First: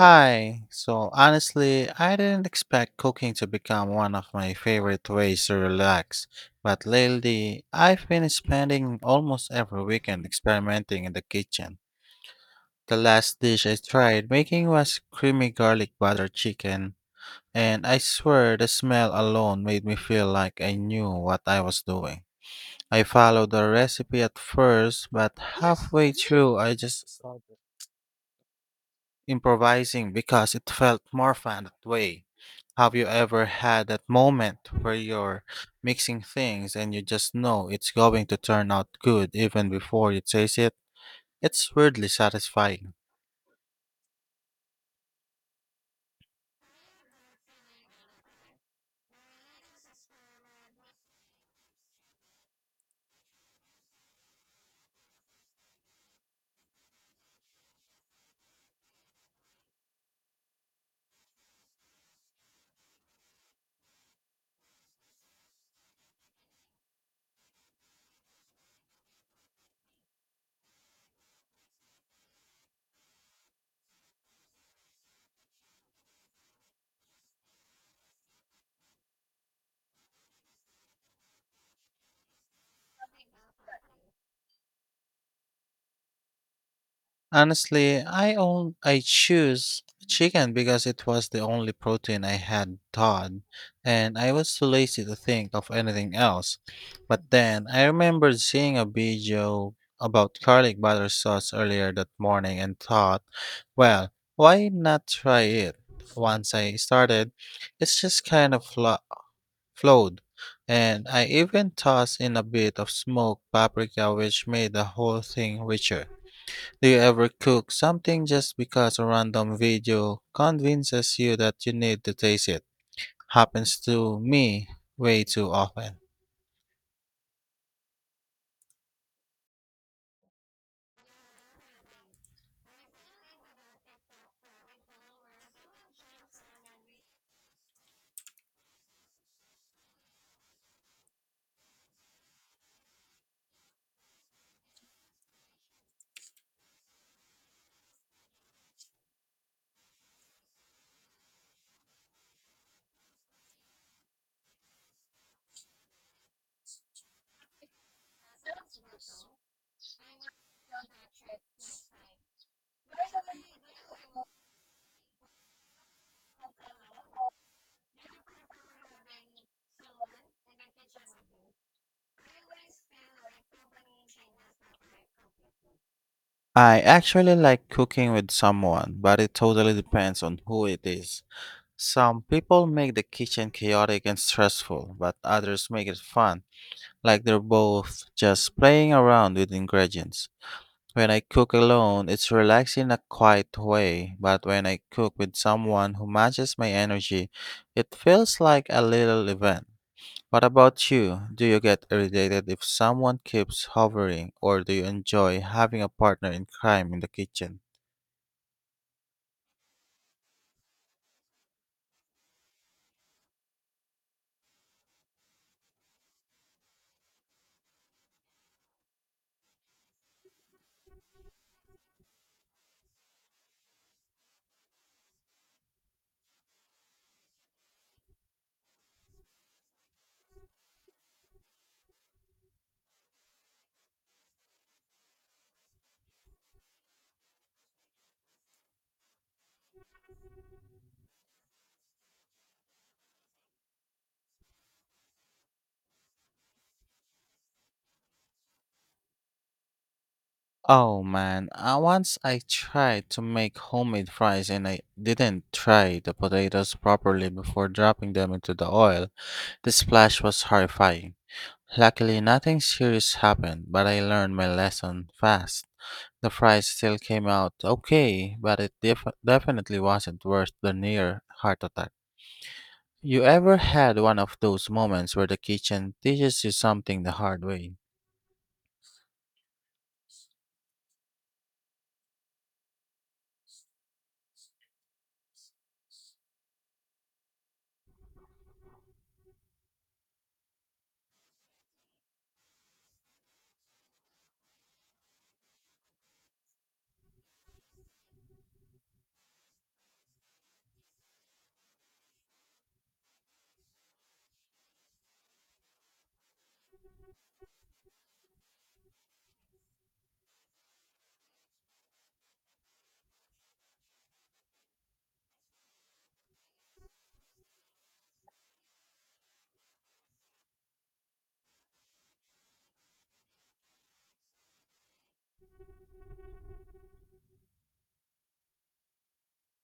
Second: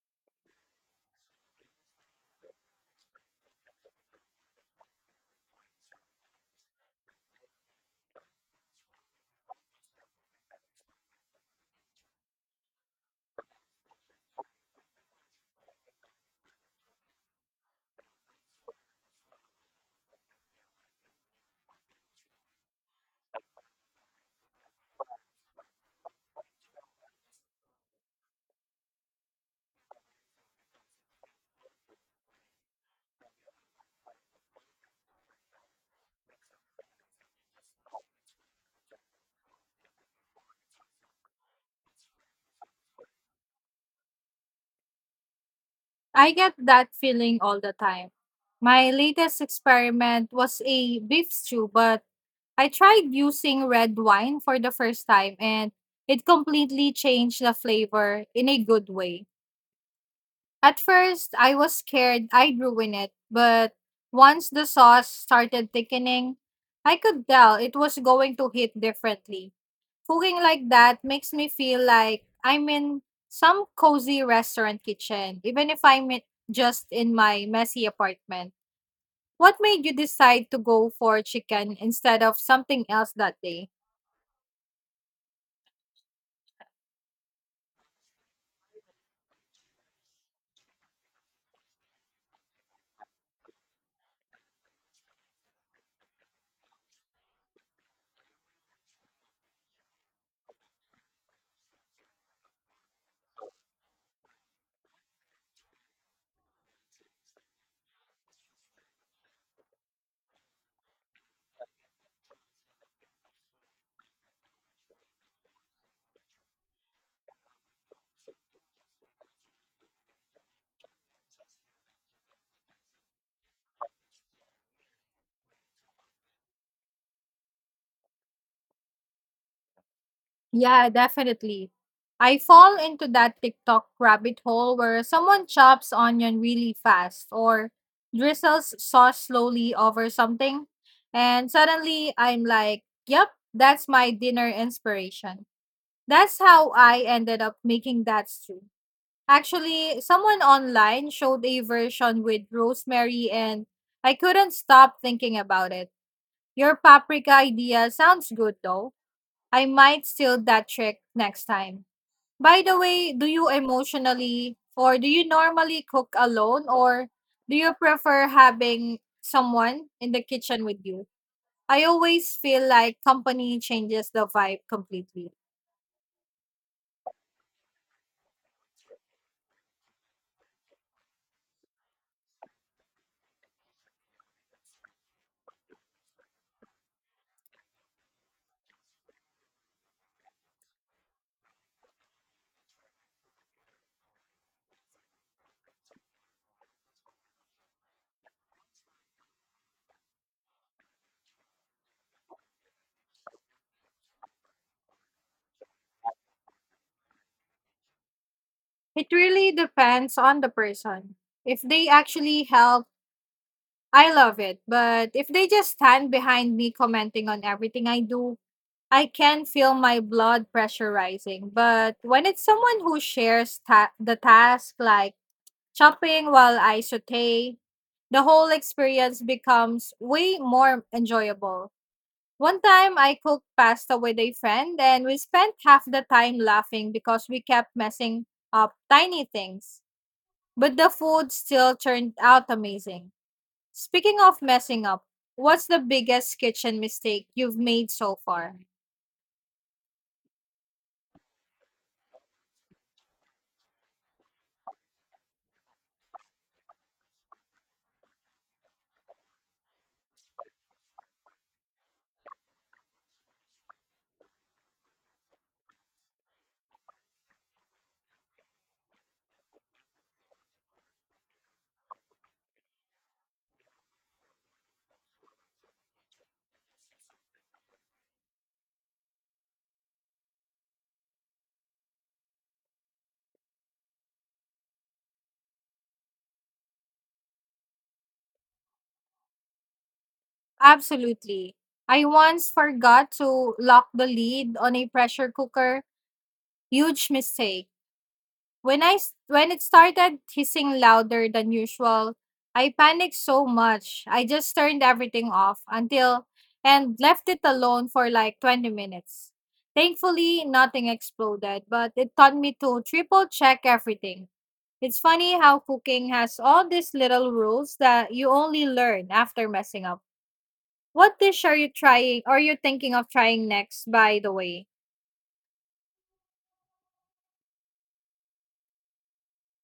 Hi. So honestly, I didn't expect cooking to become one of my favorite ways to relax, but lately I've been spending almost every weekend experimenting in the kitchen. The last dish I tried making was creamy garlic butter chicken, and I swear the smell alone made me feel like I knew what I was doing. I followed the recipe at first, but halfway through I just improvising because it felt more fun that way. Have you ever had that moment where you're mixing things and you just know it's going to turn out good even before you taste it? It's weirdly satisfying. I get that feeling all the time. My latest experiment was a beef stew, but I tried using red wine for the first time and it completely changed the flavor in a good way. At first, I was scared I'd ruin it, but once the sauce started thickening, I could tell it was going to hit differently. Cooking like that makes me feel like I'm in some cozy restaurant kitchen, even if just in my messy apartment. What made you decide to go for chicken instead of something else that day? Honestly, I choose chicken because it was the only protein I had thawed, and I was too lazy to think of anything else. But then I remembered seeing a video about garlic butter sauce earlier that morning and thought, well, why not try it? Once I started, it's just kind of flowed, and I even tossed in a bit of smoked paprika, which made the whole thing richer. Do you ever cook something just because a random video convinces you that you need to taste it? Happens to me way too often. Yeah, definitely. I fall into that TikTok rabbit hole where someone chops onion really fast or drizzles sauce slowly over something. And suddenly I'm like, yep, that's my dinner inspiration. That's how I ended up making that stew. Actually, someone online showed a version with rosemary and I couldn't stop thinking about it. Your paprika idea sounds good though. I might steal that trick next time. By the way, do you normally cook alone or do you prefer having someone in the kitchen with you? I always feel like company changes the vibe completely. I actually like cooking with someone, but it totally depends on who it is. Some people make the kitchen chaotic and stressful, but others make it fun, like they're both just playing around with ingredients. When I cook alone, it's relaxing in a quiet way, but when I cook with someone who matches my energy, it feels like a little event. What about you? Do you get irritated if someone keeps hovering, or do you enjoy having a partner in crime in the kitchen? It really depends on the person. If they actually help, I love it. But if they just stand behind me commenting on everything I do, I can feel my blood pressure rising. But when it's someone who shares the task, like shopping while I saute, the whole experience becomes way more enjoyable. One time I cooked pasta with a friend and we spent half the time laughing because we kept messing up tiny things. But the food still turned out amazing. Speaking of messing up, what's the biggest kitchen mistake you've made so far? Oh man, once I tried to make homemade fries and I didn't try the potatoes properly before dropping them into the oil. The splash was horrifying. Luckily, nothing serious happened, but I learned my lesson fast. The fries still came out okay, but it definitely wasn't worse than near heart attack. You ever had one of those moments where the kitchen teaches you something the hard way? Absolutely. I once forgot to lock the lid on a pressure cooker. Huge mistake. When it started hissing louder than usual, I panicked so much. I just turned everything off until and left it alone for like 20 minutes. Thankfully, nothing exploded, but it taught me to triple check everything. It's funny how cooking has all these little rules that you only learn after messing up. What dish are you trying or you thinking of trying next, by the way?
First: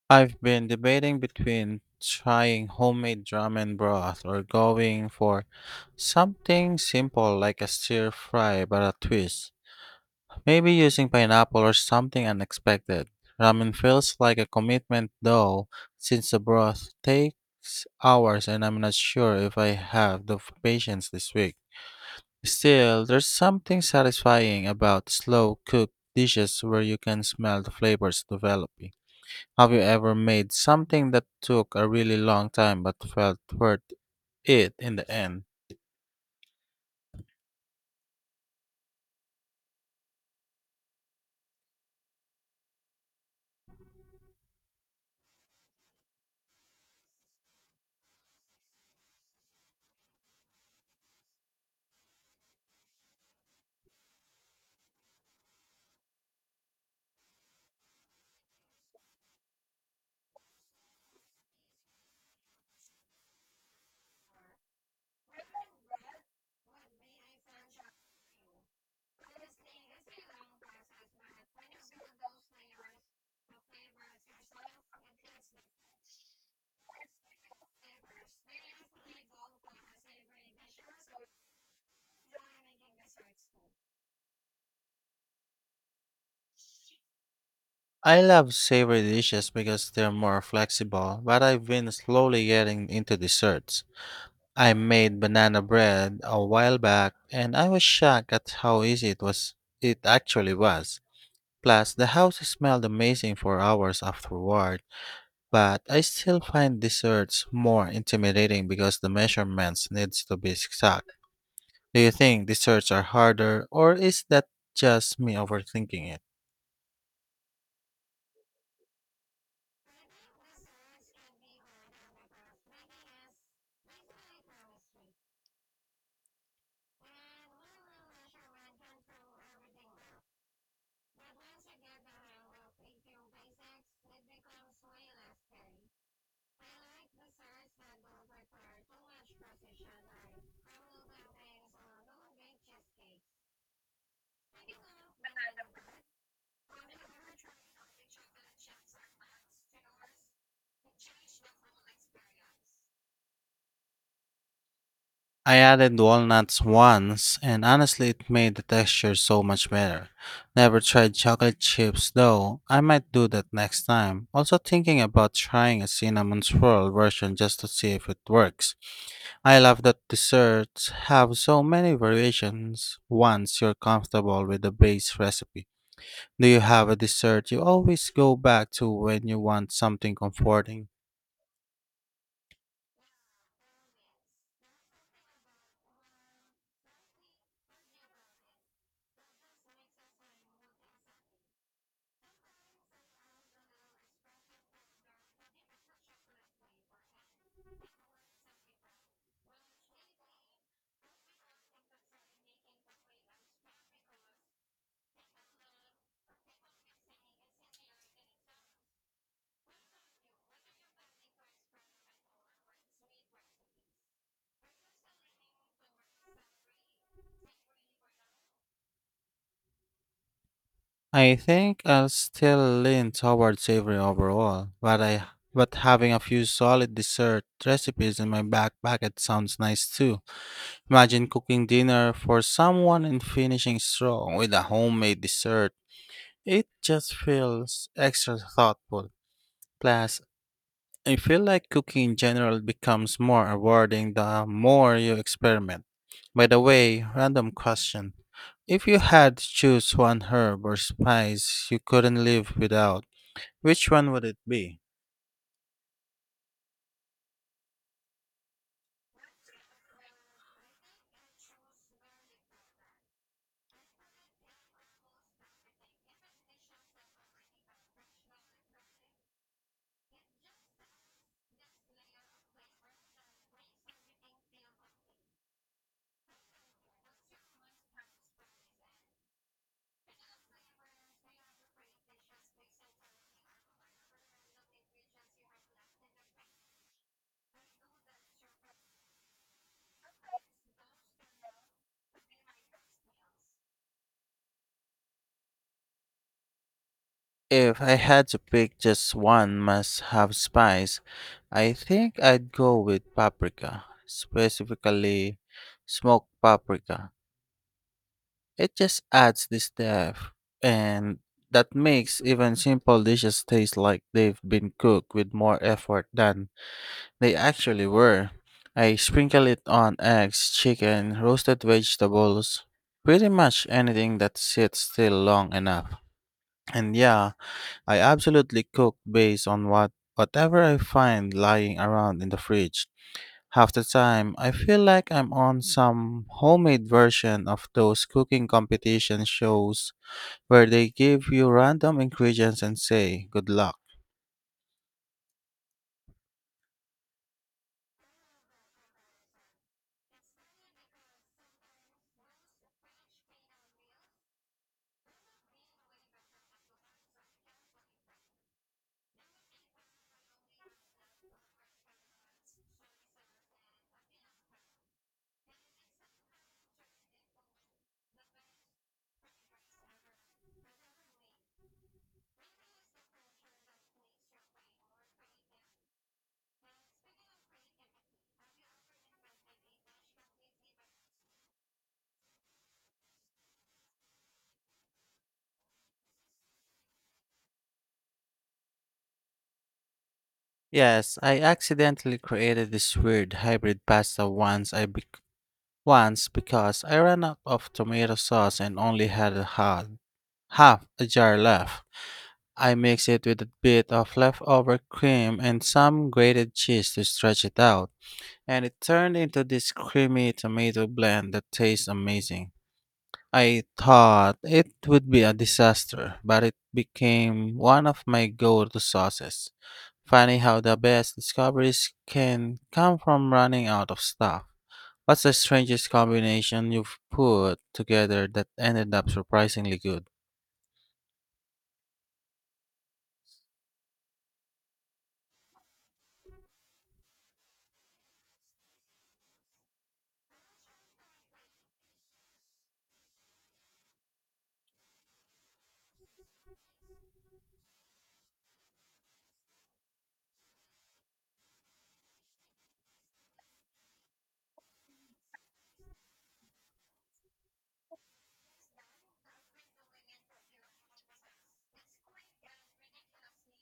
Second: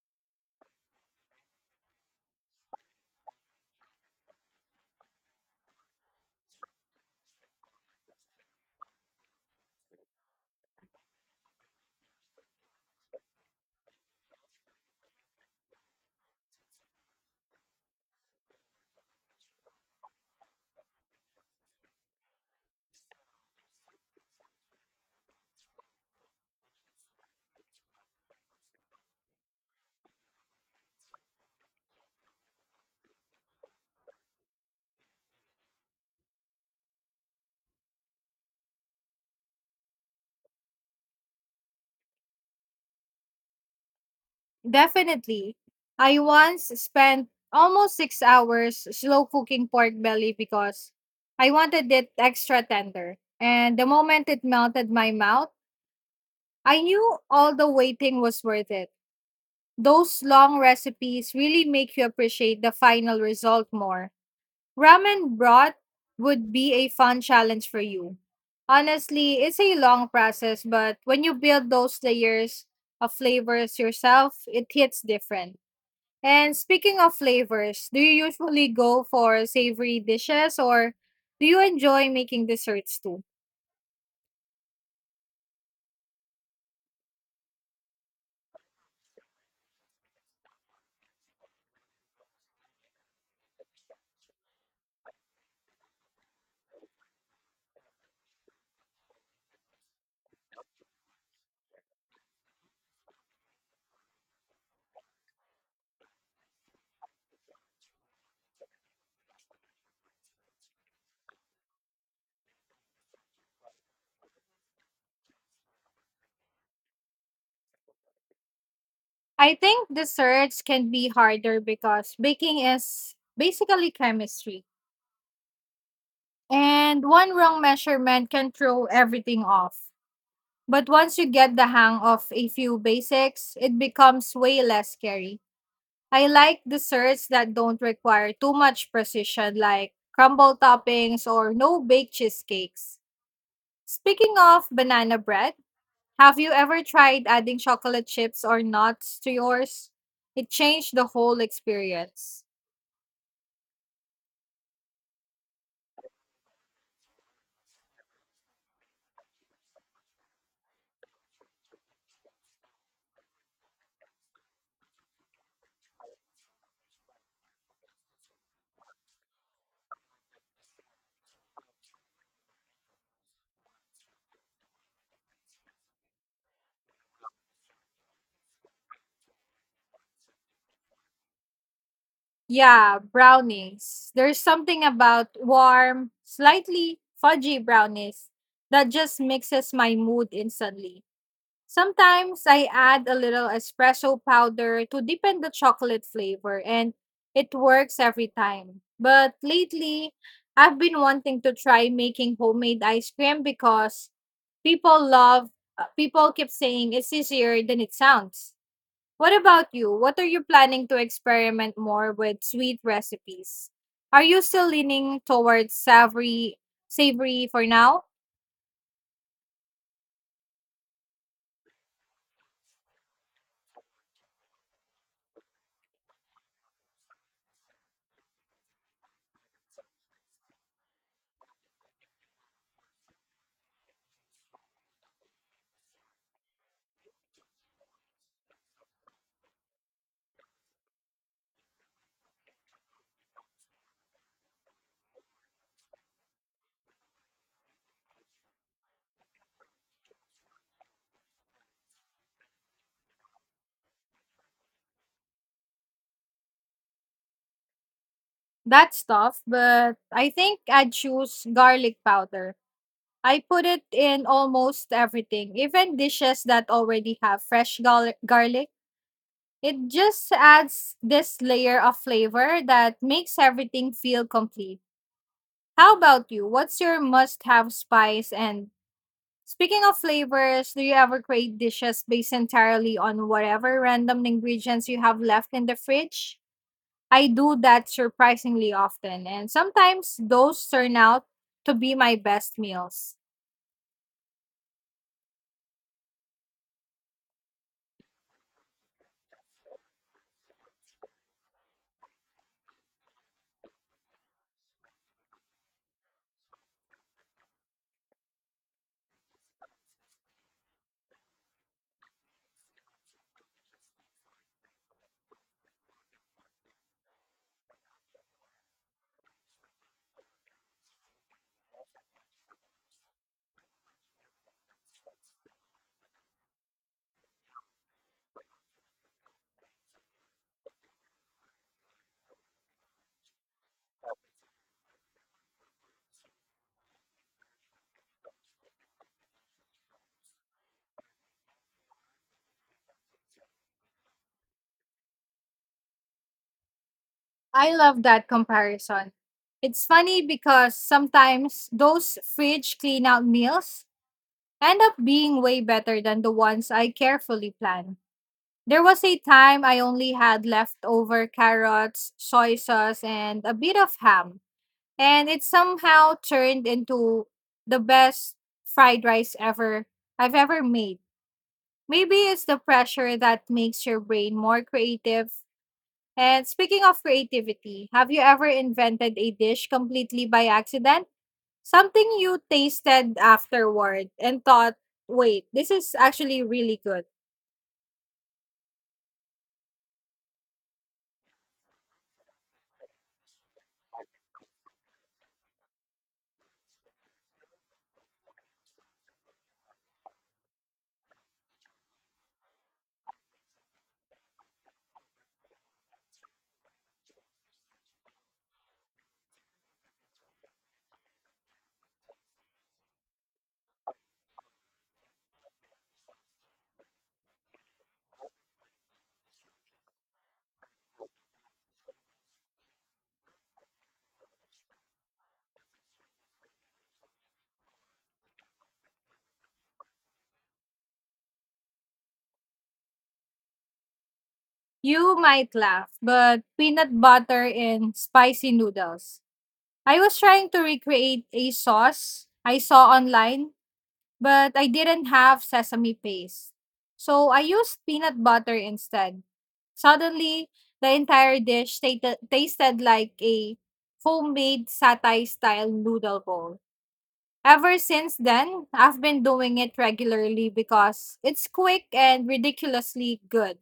I've been debating between trying homemade ramen broth or going for something simple like a stir fry but a twist. Maybe using pineapple or something unexpected. Ramen feels like a commitment though, since the broth takes hours and I'm not sure if I have the patience this week. Still, there's something satisfying about slow cooked dishes where you can smell the flavors developing. Have you ever made something that took a really long time but felt worth it in the end? Definitely. I once spent almost 6 hours slow cooking pork belly because I wanted it extra tender. And the moment it melted my mouth, I knew all the waiting was worth it. Those long recipes really make you appreciate the final result more. Ramen broth would be a fun challenge for you. Honestly, it's a long process, but when you build those layers of flavors yourself, it hits different. And speaking of flavors, do you usually go for savory dishes or do you enjoy making desserts too? I love savory dishes because they're more flexible, but I've been slowly getting into desserts. I made banana bread a while back and I was shocked at how easy it actually was. Plus the house smelled amazing for hours afterward, but I still find desserts more intimidating because the measurements needs to be exact. Do you think desserts are harder or is that just me overthinking it? I think desserts can be harder because baking is basically chemistry. And one wrong measurement can throw everything off. But once you get the hang of a few basics, it becomes way less scary. I like desserts that don't require too much precision, like crumble toppings or no bake cheesecakes. Speaking of banana bread, have you ever tried adding chocolate chips or nuts to yours? It changed the whole experience. I added walnuts once, and honestly, it made the texture so much better. Never tried chocolate chips though. I might do that next time. Also, thinking about trying a cinnamon swirl version just to see if it works. I love that desserts have so many variations once you're comfortable with the base recipe. Do you have a dessert you always go back to when you want something comforting? Yeah, brownies. There's something about warm, slightly fudgy brownies that just mixes my mood instantly. Sometimes I add a little espresso powder to deepen the chocolate flavor, and it works every time. But lately, I've been wanting to try making homemade ice cream because people love, people keep saying it's easier than it sounds. What about you? What are you planning to experiment more with sweet recipes? Are you still leaning towards savory for now? I think I'll still lean toward savory overall, but having a few solid dessert recipes in my back pocket sounds nice too. Imagine cooking dinner for someone and finishing strong with a homemade dessert. It just feels extra thoughtful. Plus, I feel like cooking in general becomes more rewarding the more you experiment. By the way, random question. If you had to choose one herb or spice you couldn't live without, which one would it be? That's tough, but I think I'd choose garlic powder. I put it in almost everything, even dishes that already have fresh garlic. It just adds this layer of flavor that makes everything feel complete. How about you? What's your must have spice? And speaking of flavors, do you ever create dishes based entirely on whatever random ingredients you have left in the fridge? I do that surprisingly often, and sometimes those turn out to be my best meals. If I had to pick just one must have spice, I think I'd go with paprika, specifically smoked paprika. It just adds this depth, and that makes even simple dishes taste like they've been cooked with more effort than they actually were. I sprinkle it on eggs, chicken, roasted vegetables, pretty much anything that sits still long enough. And yeah, I absolutely cook based on what whatever I find lying around in the fridge. Half the time, I feel like I'm on some homemade version of those cooking competition shows where they give you random ingredients and say, good luck. I love that comparison. It's funny because sometimes those fridge clean out meals end up being way better than the ones I carefully plan. There was a time I only had leftover carrots, soy sauce, and a bit of ham, and it somehow turned into the best fried rice ever I've ever made. Maybe it's the pressure that makes your brain more creative. And speaking of creativity, have you ever invented a dish completely by accident? Something you tasted afterward and thought, wait, this is actually really good. Yes, I accidentally created this weird hybrid pasta once because I ran out of tomato sauce and only had half a jar left. I mixed it with a bit of leftover cream and some grated cheese to stretch it out. And it turned into this creamy tomato blend that tastes amazing. I thought it would be a disaster, but it became one of my go to sauces. Funny how the best discoveries can come from running out of stuff. What's the strangest combination you've put together that ended up surprisingly good? You might laugh, but peanut butter in spicy noodles. I was trying to recreate a sauce I saw online but I didn't have sesame paste. So I used peanut butter instead. Suddenly, the entire dish tasted like a homemade satay style noodle bowl. Ever since then, I've been doing it regularly because it's quick and ridiculously good.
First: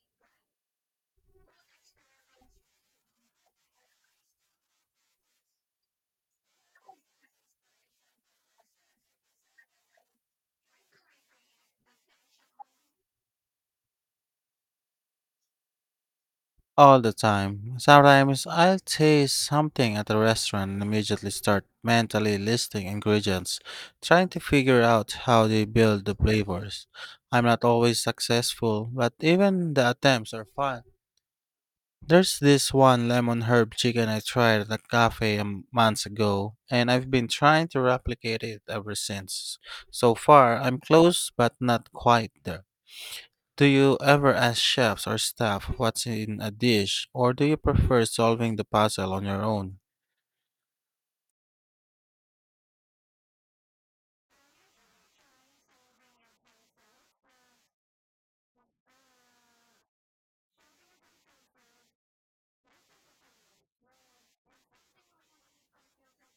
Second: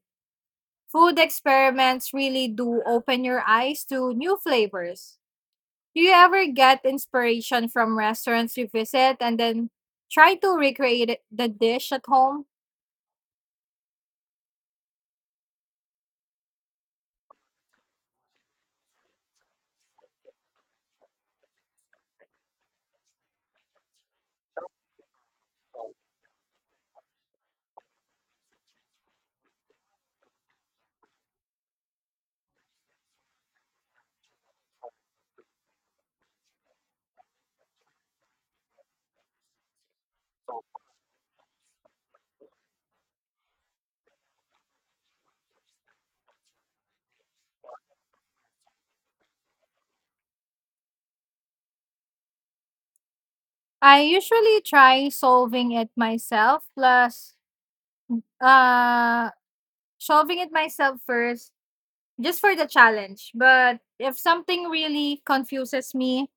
Food experiments really do open your eyes to new flavors. Do you ever get inspiration from restaurants you visit and then try to the dish at home? All the time. Sometimes I'll taste something at a restaurant and immediately start mentally listing ingredients, trying to figure out how they build the flavors. I'm not always successful, but even the attempts are fun. There's this one lemon herb chicken I tried at a cafe months ago, and I've been trying to replicate it ever since. So far, I'm close but not quite there. Do you ever ask chefs or staff what's in a dish, or do you prefer solving the puzzle on your own? I usually try uh solving it myself first just for the challenge. But if something really confuses me,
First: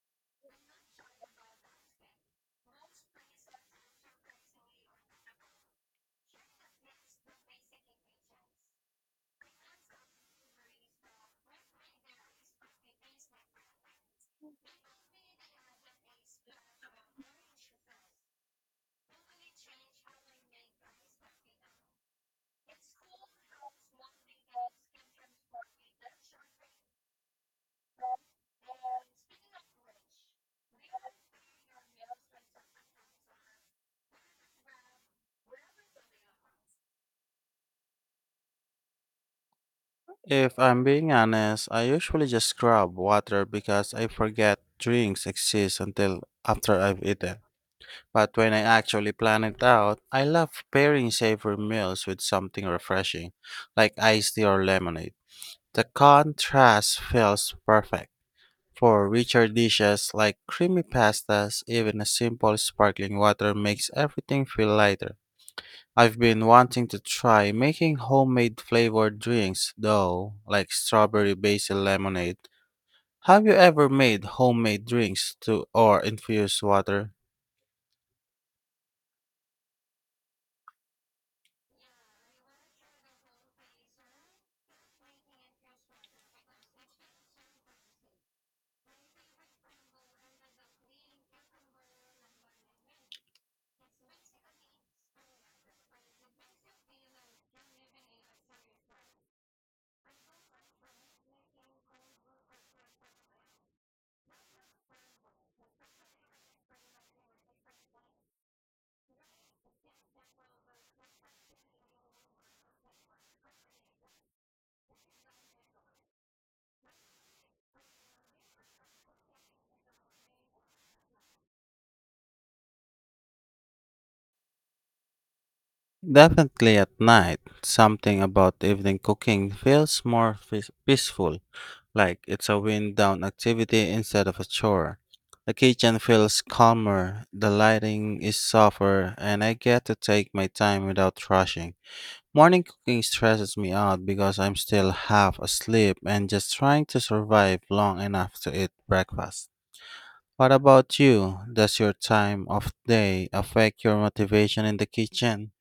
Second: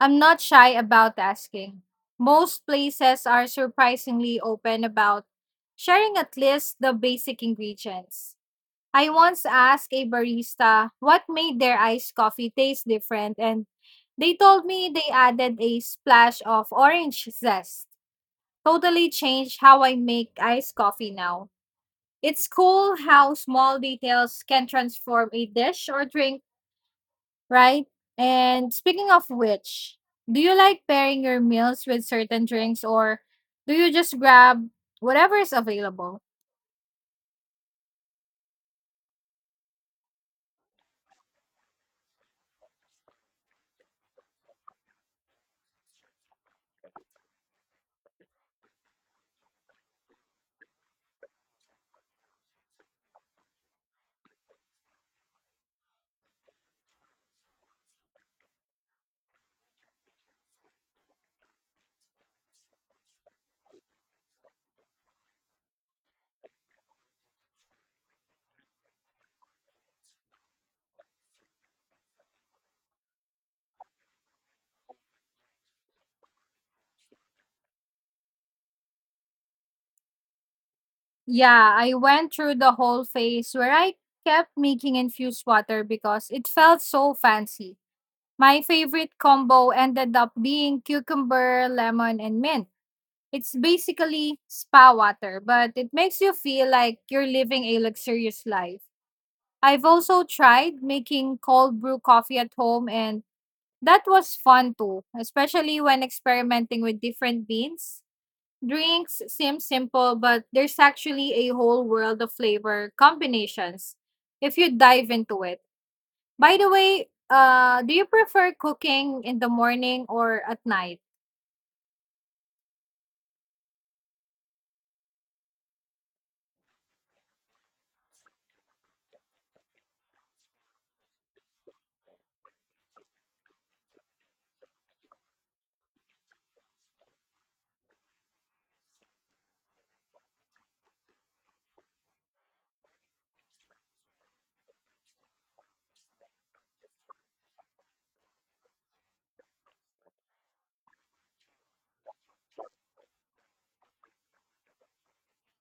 I'm not shy about asking. Most places are surprisingly open about sharing at least the basic ingredients. I once asked a barista what made their iced coffee taste different, and they told me they added a splash of orange zest. Totally changed how I make iced coffee now. It's cool how small details can transform a dish or drink, right? And speaking of which, do you like pairing your meals with certain drinks or do you just grab whatever is available? If I'm being honest, I usually just grab water because I forget drinks exist until after I've eaten. But when I actually plan it out, I love pairing savory meals with something refreshing, like iced tea or lemonade. The contrast feels perfect. For richer dishes like creamy pastas, even a simple sparkling water makes everything feel lighter. I've been wanting to try making homemade flavored drinks, though, like strawberry basil lemonade. Have you ever made homemade drinks to or infused water? Yeah, I went through the whole phase where I kept making infused water because it felt so fancy. My favorite combo ended up being cucumber, lemon, and mint. It's basically spa water, but it makes you feel like you're living a luxurious life. I've also tried making cold brew coffee at home, and that was fun too, especially when experimenting with different beans. Drinks seem simple, but there's actually a whole world of flavor combinations if you dive into it. By the way, do you prefer cooking in the morning or at night? Definitely at night. Something about evening cooking feels more peaceful, like it's a wind down activity instead of a chore. The kitchen feels calmer, the lighting is softer, and I get to take my time without rushing. Morning cooking stresses me out because I'm still half asleep and just trying to survive long enough to eat breakfast. What about you? Does your time of day affect your motivation in the kitchen?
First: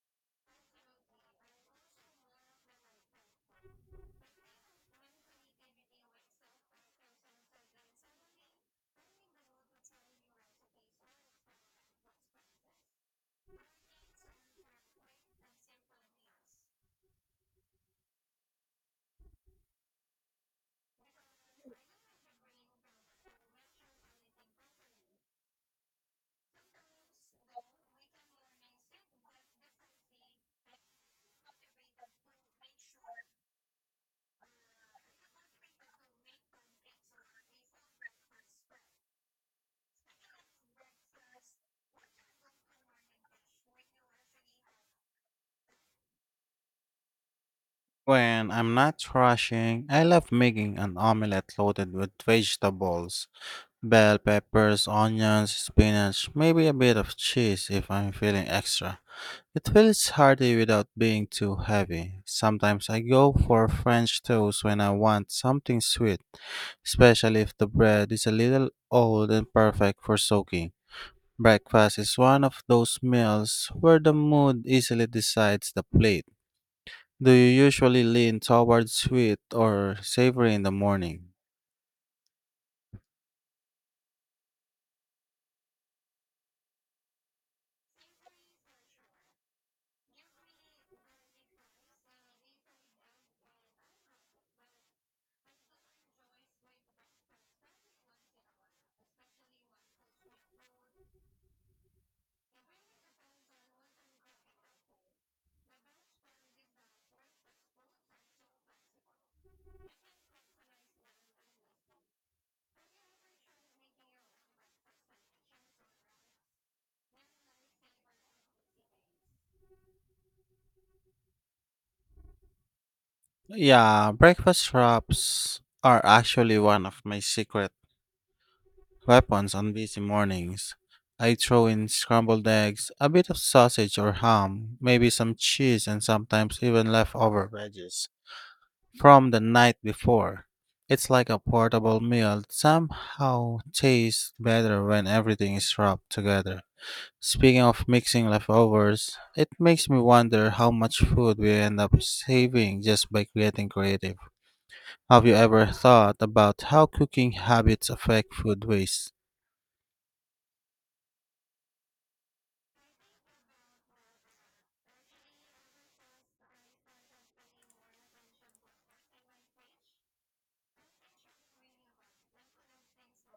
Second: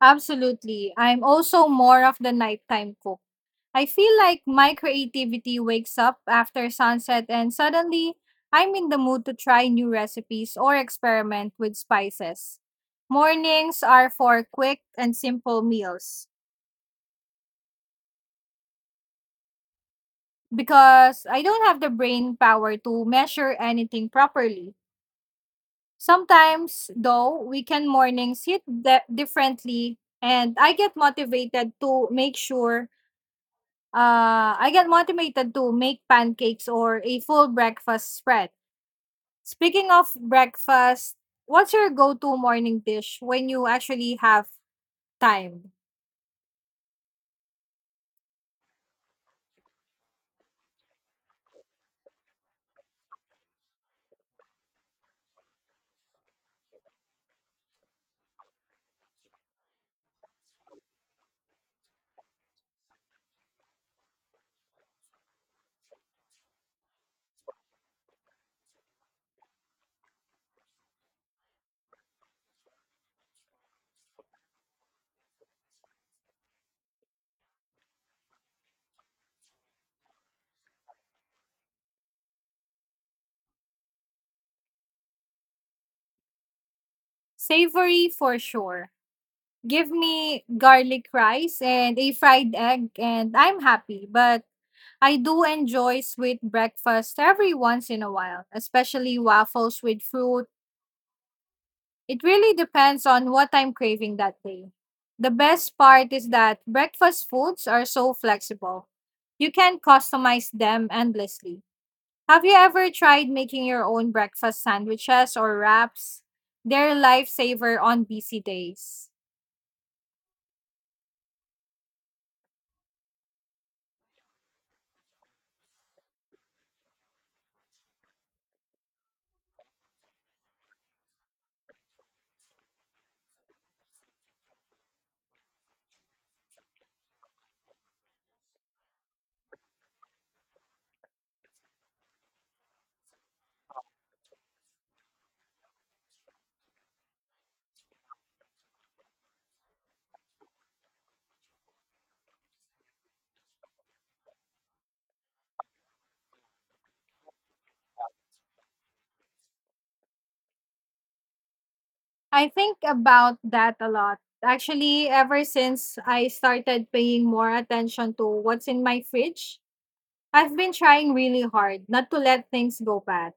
Absolutely. I'm also more of the nighttime cook. I feel like my creativity wakes up after sunset and suddenly I'm in the mood to try new recipes or experiment with spices. Mornings are for quick and simple meals because I don't have the brain power to measure anything properly. Sometimes, though, weekend mornings differently, and I get motivated to make sure. I get motivated to make pancakes or a full breakfast spread. Speaking of breakfast, what's your go-to morning dish when you actually have time? When I'm not rushing, I love making an omelette loaded with vegetables. Bell peppers, onions, spinach, maybe a bit of cheese if I'm feeling extra. It feels hearty without being too heavy. Sometimes I go for French toast when I want something sweet, especially if the bread is a little old and perfect for soaking. Breakfast is one of those meals where the mood easily decides the plate. Do you usually lean towards sweet or savory in the morning? Savory for sure. Give me garlic rice and a fried egg, and I'm happy. But I do enjoy sweet breakfast every once in a while, especially waffles with fruit. It really depends on what I'm craving that day. The best part is that breakfast foods are so flexible. You can customize them endlessly. Have you ever tried making your own breakfast sandwiches or wraps? They're a lifesaver on busy days. Yeah, breakfast wraps are actually one of my secret weapons on busy mornings. I throw in scrambled eggs, a bit of sausage or ham, maybe some cheese, and sometimes even leftover veggies from the night before. It's like a portable meal that somehow tastes better when everything is wrapped together. Speaking of mixing leftovers, it makes me wonder how much food we end up saving just by creating creative. Have you ever thought about how cooking habits affect food waste? I think about that a lot. Actually, ever since I started paying more attention to what's in my fridge, I've been trying really hard not to let things go bad.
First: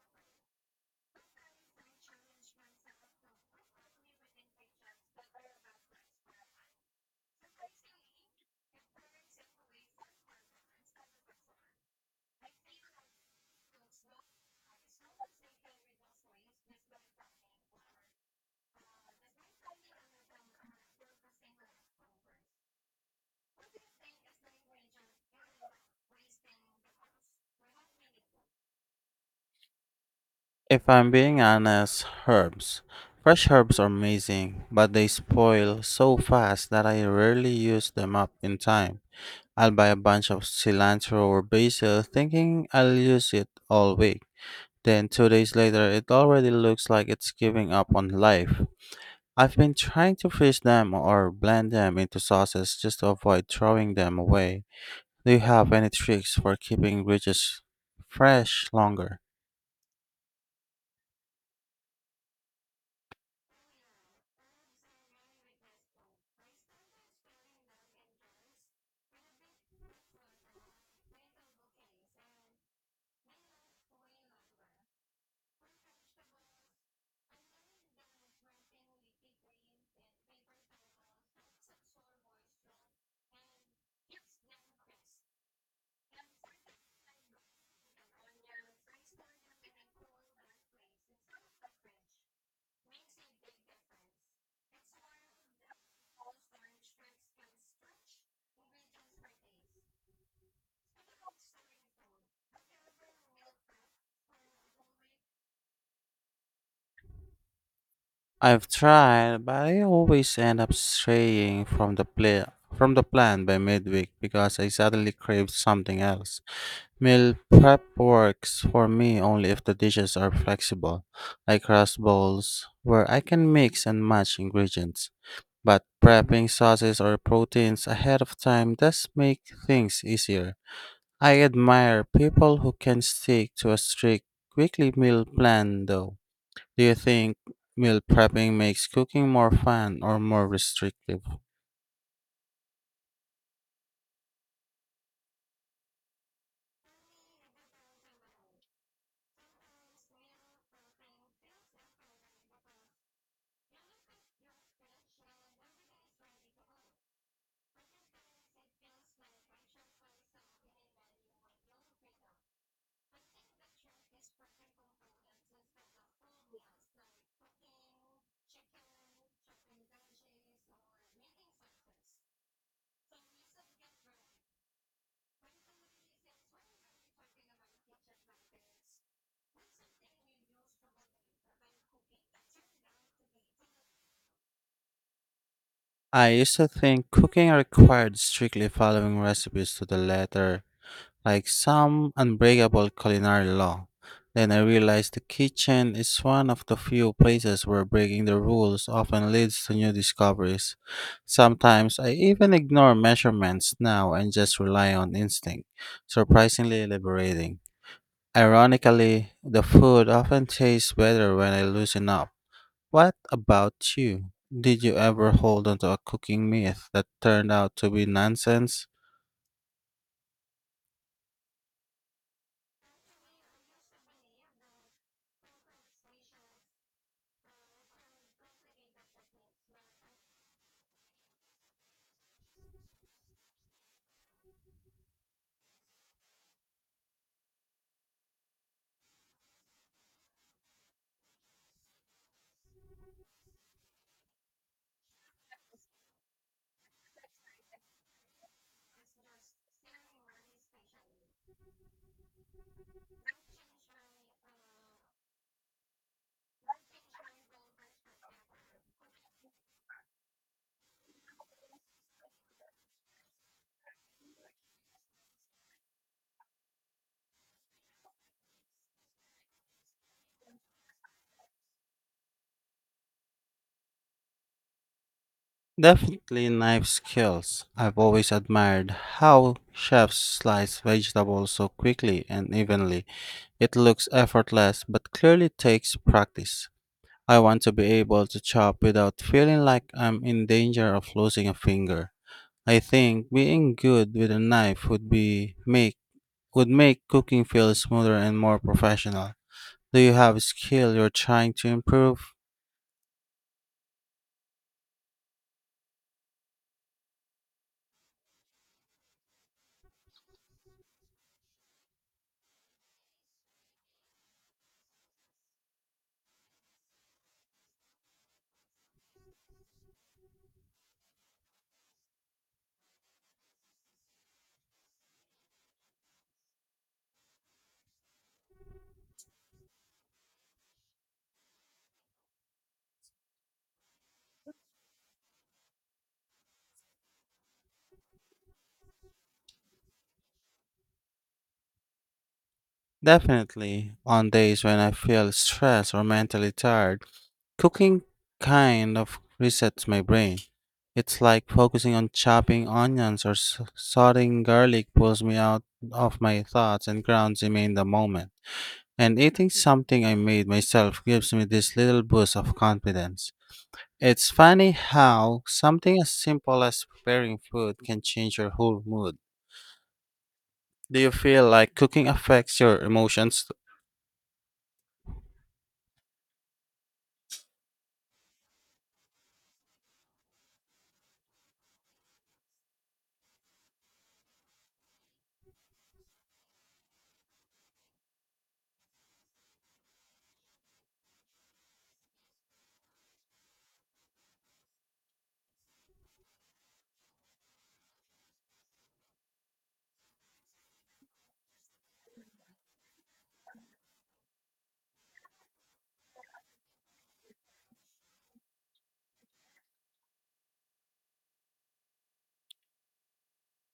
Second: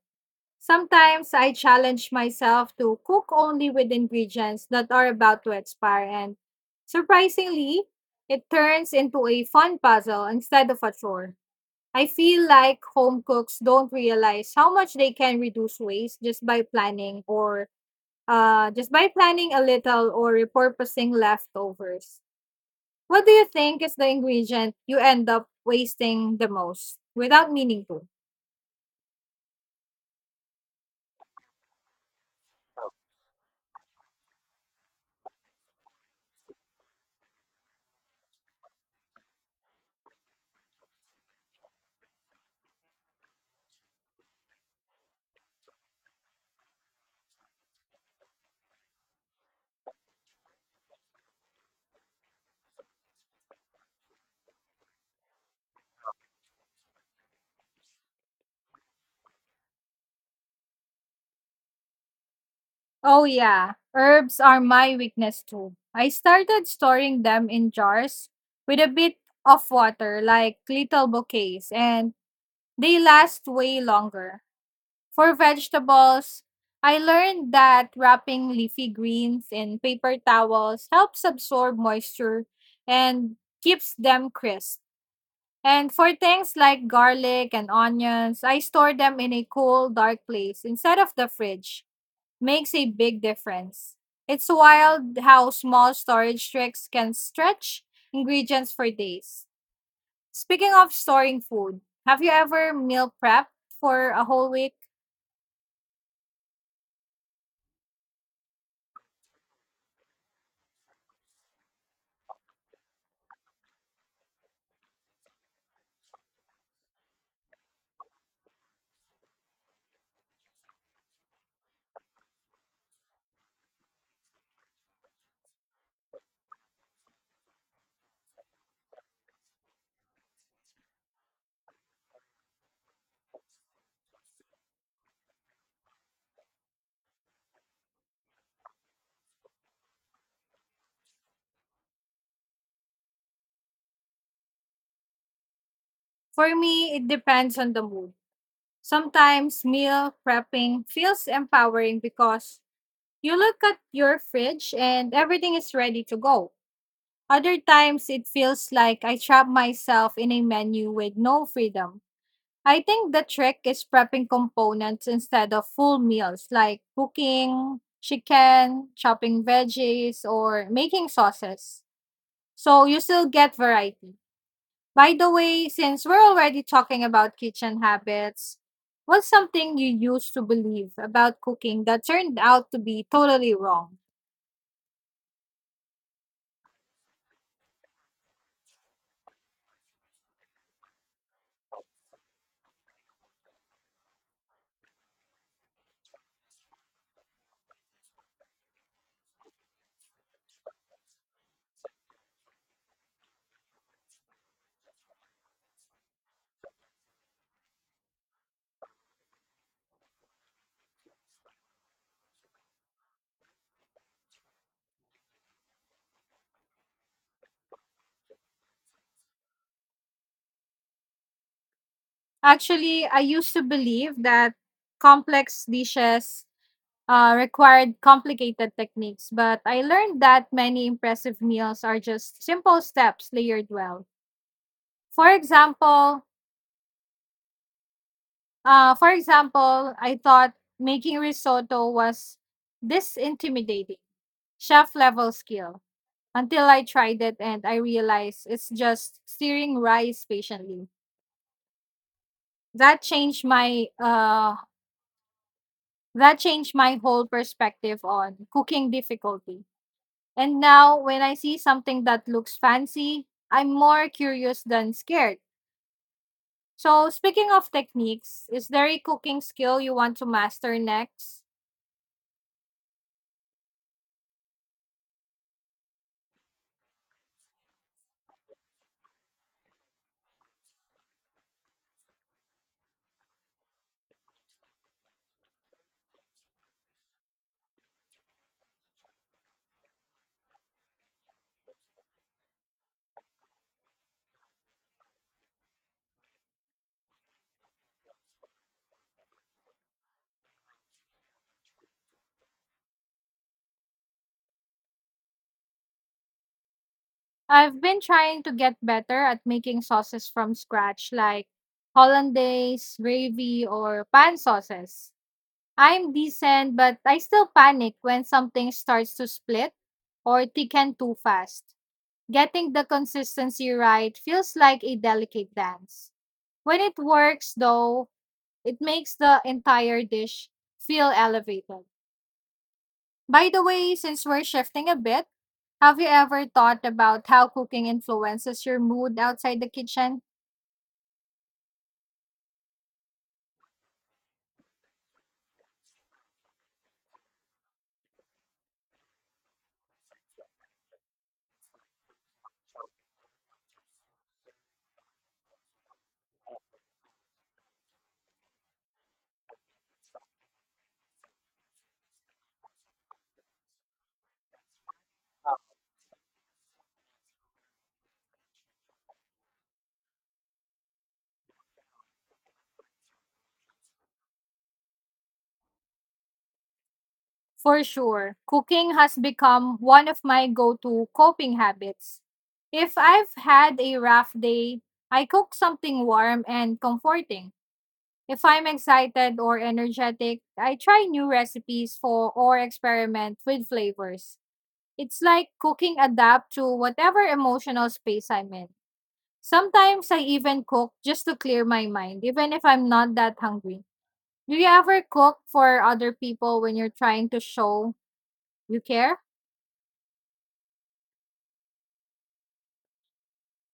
Sometimes I challenge myself to cook only with ingredients that are about to expire, and surprisingly, it turns into a fun puzzle instead of a chore. I feel like home cooks don't realize how much they can reduce waste just by planning or just by planning a little or repurposing leftovers. What do you think is the ingredient you end up wasting the most without meaning to? If I'm being honest, herbs. Fresh herbs are amazing, but they spoil so fast that I rarely use them up in time. I'll buy a bunch of cilantro or basil thinking I'll use it all week. Then two days later, it already looks like it's giving up on life. I've been trying to freeze them or blend them into sauces just to avoid throwing them away. Do you have any tricks for keeping bridges fresh longer? Oh, yeah. Herbs are my weakness too. I started storing them in jars with a bit of water, like little bouquets, and they last way longer. For vegetables, I learned that wrapping leafy greens in paper towels helps absorb moisture and keeps them crisp. And for things like garlic and onions, I store them in a cool, dark place instead of the fridge. Makes a big difference. It's wild how small storage tricks can stretch ingredients for days. Speaking of storing food, have you ever meal prepped for a whole week? I've tried, but I always end up straying from the play from the plan by midweek because I suddenly crave something else. Meal prep works for me only if the dishes are flexible, like rice bowls, where I can mix and match ingredients. But prepping sauces or proteins ahead of time does make things easier. I admire people who can stick to a strict weekly meal plan, though. Do you think meal prepping makes cooking more fun or more restrictive? For me, it depends on the mood. Sometimes meal prepping feels empowering because you look at your fridge and everything is ready to go. Other times, it feels like I trap myself in a menu with no freedom. I think the trick is prepping components instead of full meals like cooking chicken, chopping veggies, or making sauces. So you still get variety. By the way, since we're already talking about kitchen habits, what's something you used to believe about cooking that turned out to be totally wrong? I used to think cooking required strictly following recipes to the letter, like some unbreakable culinary law. Then I realized the kitchen is one of the few places where breaking the rules often leads to new discoveries. Sometimes I even ignore measurements now and just rely on instinct. Surprisingly liberating. Ironically, the food often tastes better when I loosen up. What about you? Did you ever hold onto a cooking myth that turned out to be nonsense? Actually, I used to believe that complex dishes required complicated techniques, but I learned that many impressive meals are just simple steps layered well. For example, for example, I thought making risotto was this intimidating chef level skill until I tried it and I realized it's just stirring rice patiently. That changed my uh that changed my whole perspective on cooking difficulty. And now when I see something that looks fancy, I'm more curious than scared. So speaking of techniques, is there a cooking skill you want to master next? Definitely knife skills. I've always admired how chefs slice vegetables so quickly and evenly. It looks effortless, but clearly takes practice. I want to be able to chop without feeling like I'm in danger of losing a finger. I think being good with a knife would make cooking feel smoother and more professional. Do you have a skill you're trying to improve? I've been trying to get better at making sauces from scratch like hollandaise, gravy, or pan sauces. I'm decent, but I still panic when something starts to split or thicken too fast. Getting the consistency right feels like a delicate dance. When it works, though, it makes the entire dish feel elevated. By the way, since we're shifting a bit, have you ever thought about how cooking influences your mood outside the kitchen? Definitely. On days when I feel stressed or mentally tired, cooking kind of resets my brain. It's like focusing on chopping onions or sauteing garlic pulls me out of my thoughts and grounds me in the moment. And eating something I made myself gives me this little boost of confidence. It's funny how something as simple as preparing food can change your whole mood. Do you feel like cooking affects your emotions? For sure, cooking has become one of my go to coping habits. If I've had a rough day, I cook something warm and comforting. If I'm excited or energetic, I try new recipes for or experiment with flavors. It's like cooking adapt to whatever emotional space I'm in. Sometimes I even cook just to clear my mind, even if I'm not that hungry. Do you ever cook for other people when you're trying to show you care?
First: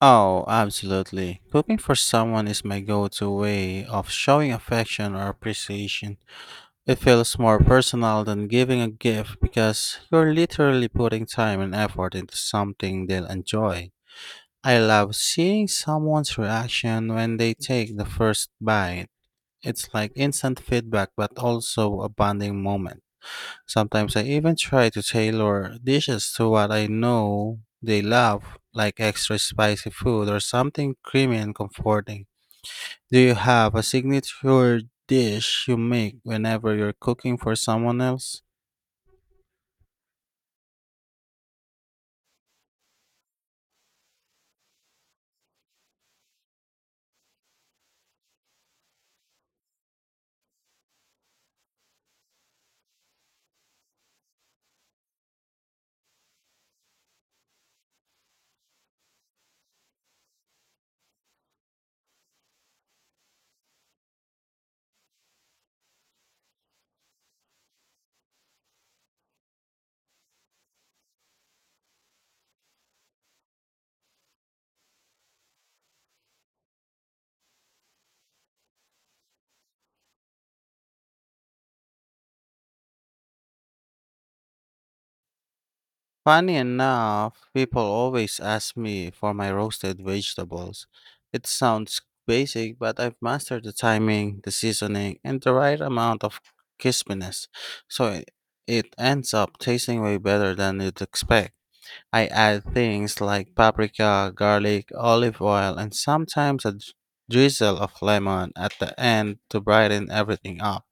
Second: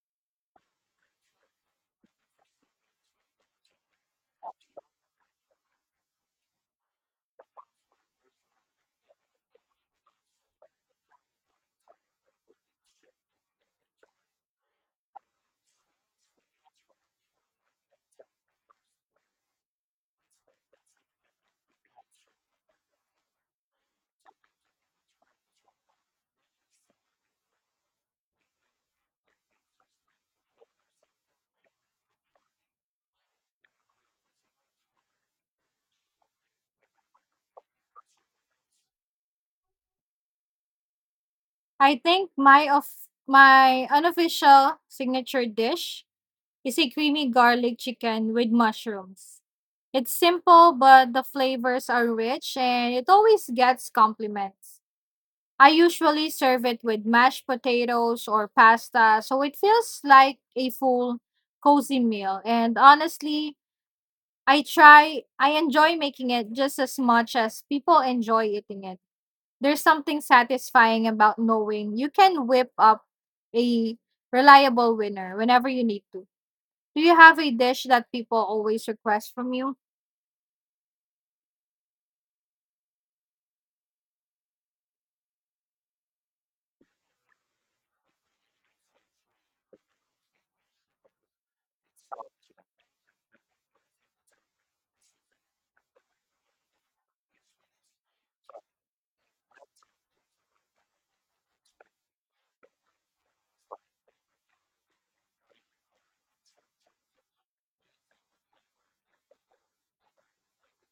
Oh, absolutely. Cooking for someone is my go to way of showing affection or appreciation. It feels more personal than giving a gift because you're literally putting time and effort into something they'll enjoy. I love seeing someone's reaction when they take the first bite. It's like instant feedback, but also a bonding moment. Sometimes I even try to tailor dishes to what I know they love, like extra spicy food or something creamy and comforting. Do you have a signature dish you make whenever you're cooking for someone else? I think my of my unofficial signature dish is a creamy garlic chicken with mushrooms. It's simple, but the flavors are rich and it always gets compliments. I usually serve it with mashed potatoes or pasta, so it feels like a full, cozy meal. And honestly, I enjoy making it just as much as people enjoy eating it. There's something satisfying about knowing you can whip up a reliable winner whenever you need to. Do you have a dish that people always request from you? Funny enough, people always ask me for my roasted vegetables. It sounds basic, but I've mastered the timing, the seasoning, and the right amount of crispiness, so it ends up tasting way better than you'd expect. I add things like paprika, garlic, olive oil, and sometimes a drizzle of lemon at the end to brighten everything up.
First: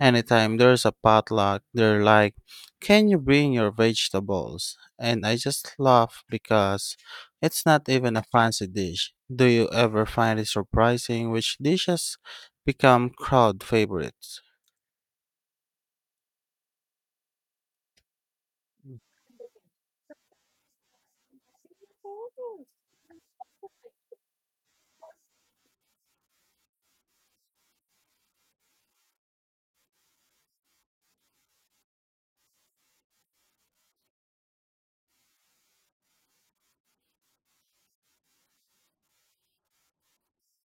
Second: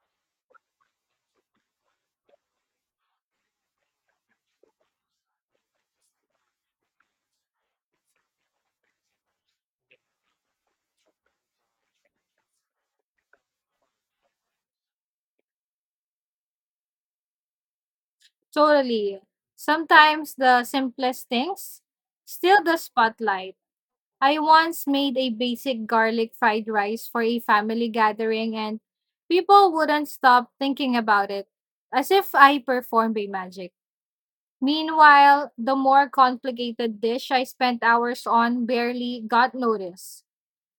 Anytime there's a potluck, they're like, "Can you bring your vegetables?" And I just laugh because it's not even a fancy dish. Do you ever find it surprising which dishes become crowd favorites? Totally. Sometimes the simplest things steal the spotlight. I once made a basic garlic fried rice for a family gathering and people wouldn't stop thinking about it as if I performed a magic. Meanwhile, the more complicated dish I spent hours on barely got noticed.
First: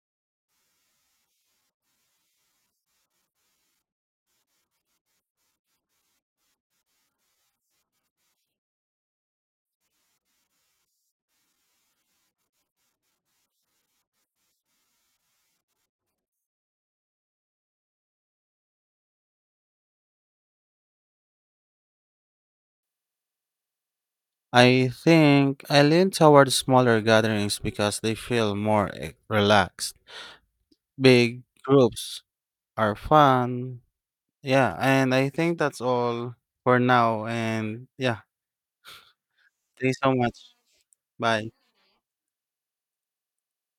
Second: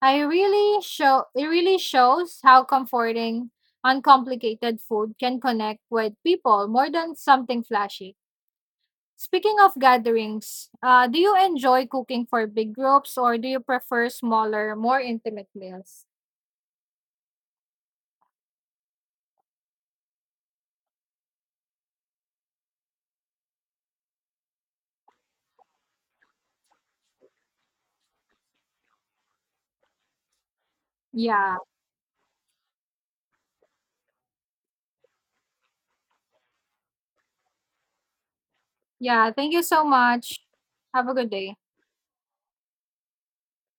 I really show it really shows how comforting uncomplicated food can connect with people more than something flashy. Speaking of gatherings, do you enjoy cooking for big groups or do you prefer smaller, more intimate meals? I think I lean toward smaller gatherings because they feel more relaxed. Big Yeah. groups are fun. Yeah, and I think that's all for now, and yeah, Yeah, thank you so thanks so much. much. Have a good Bye. day.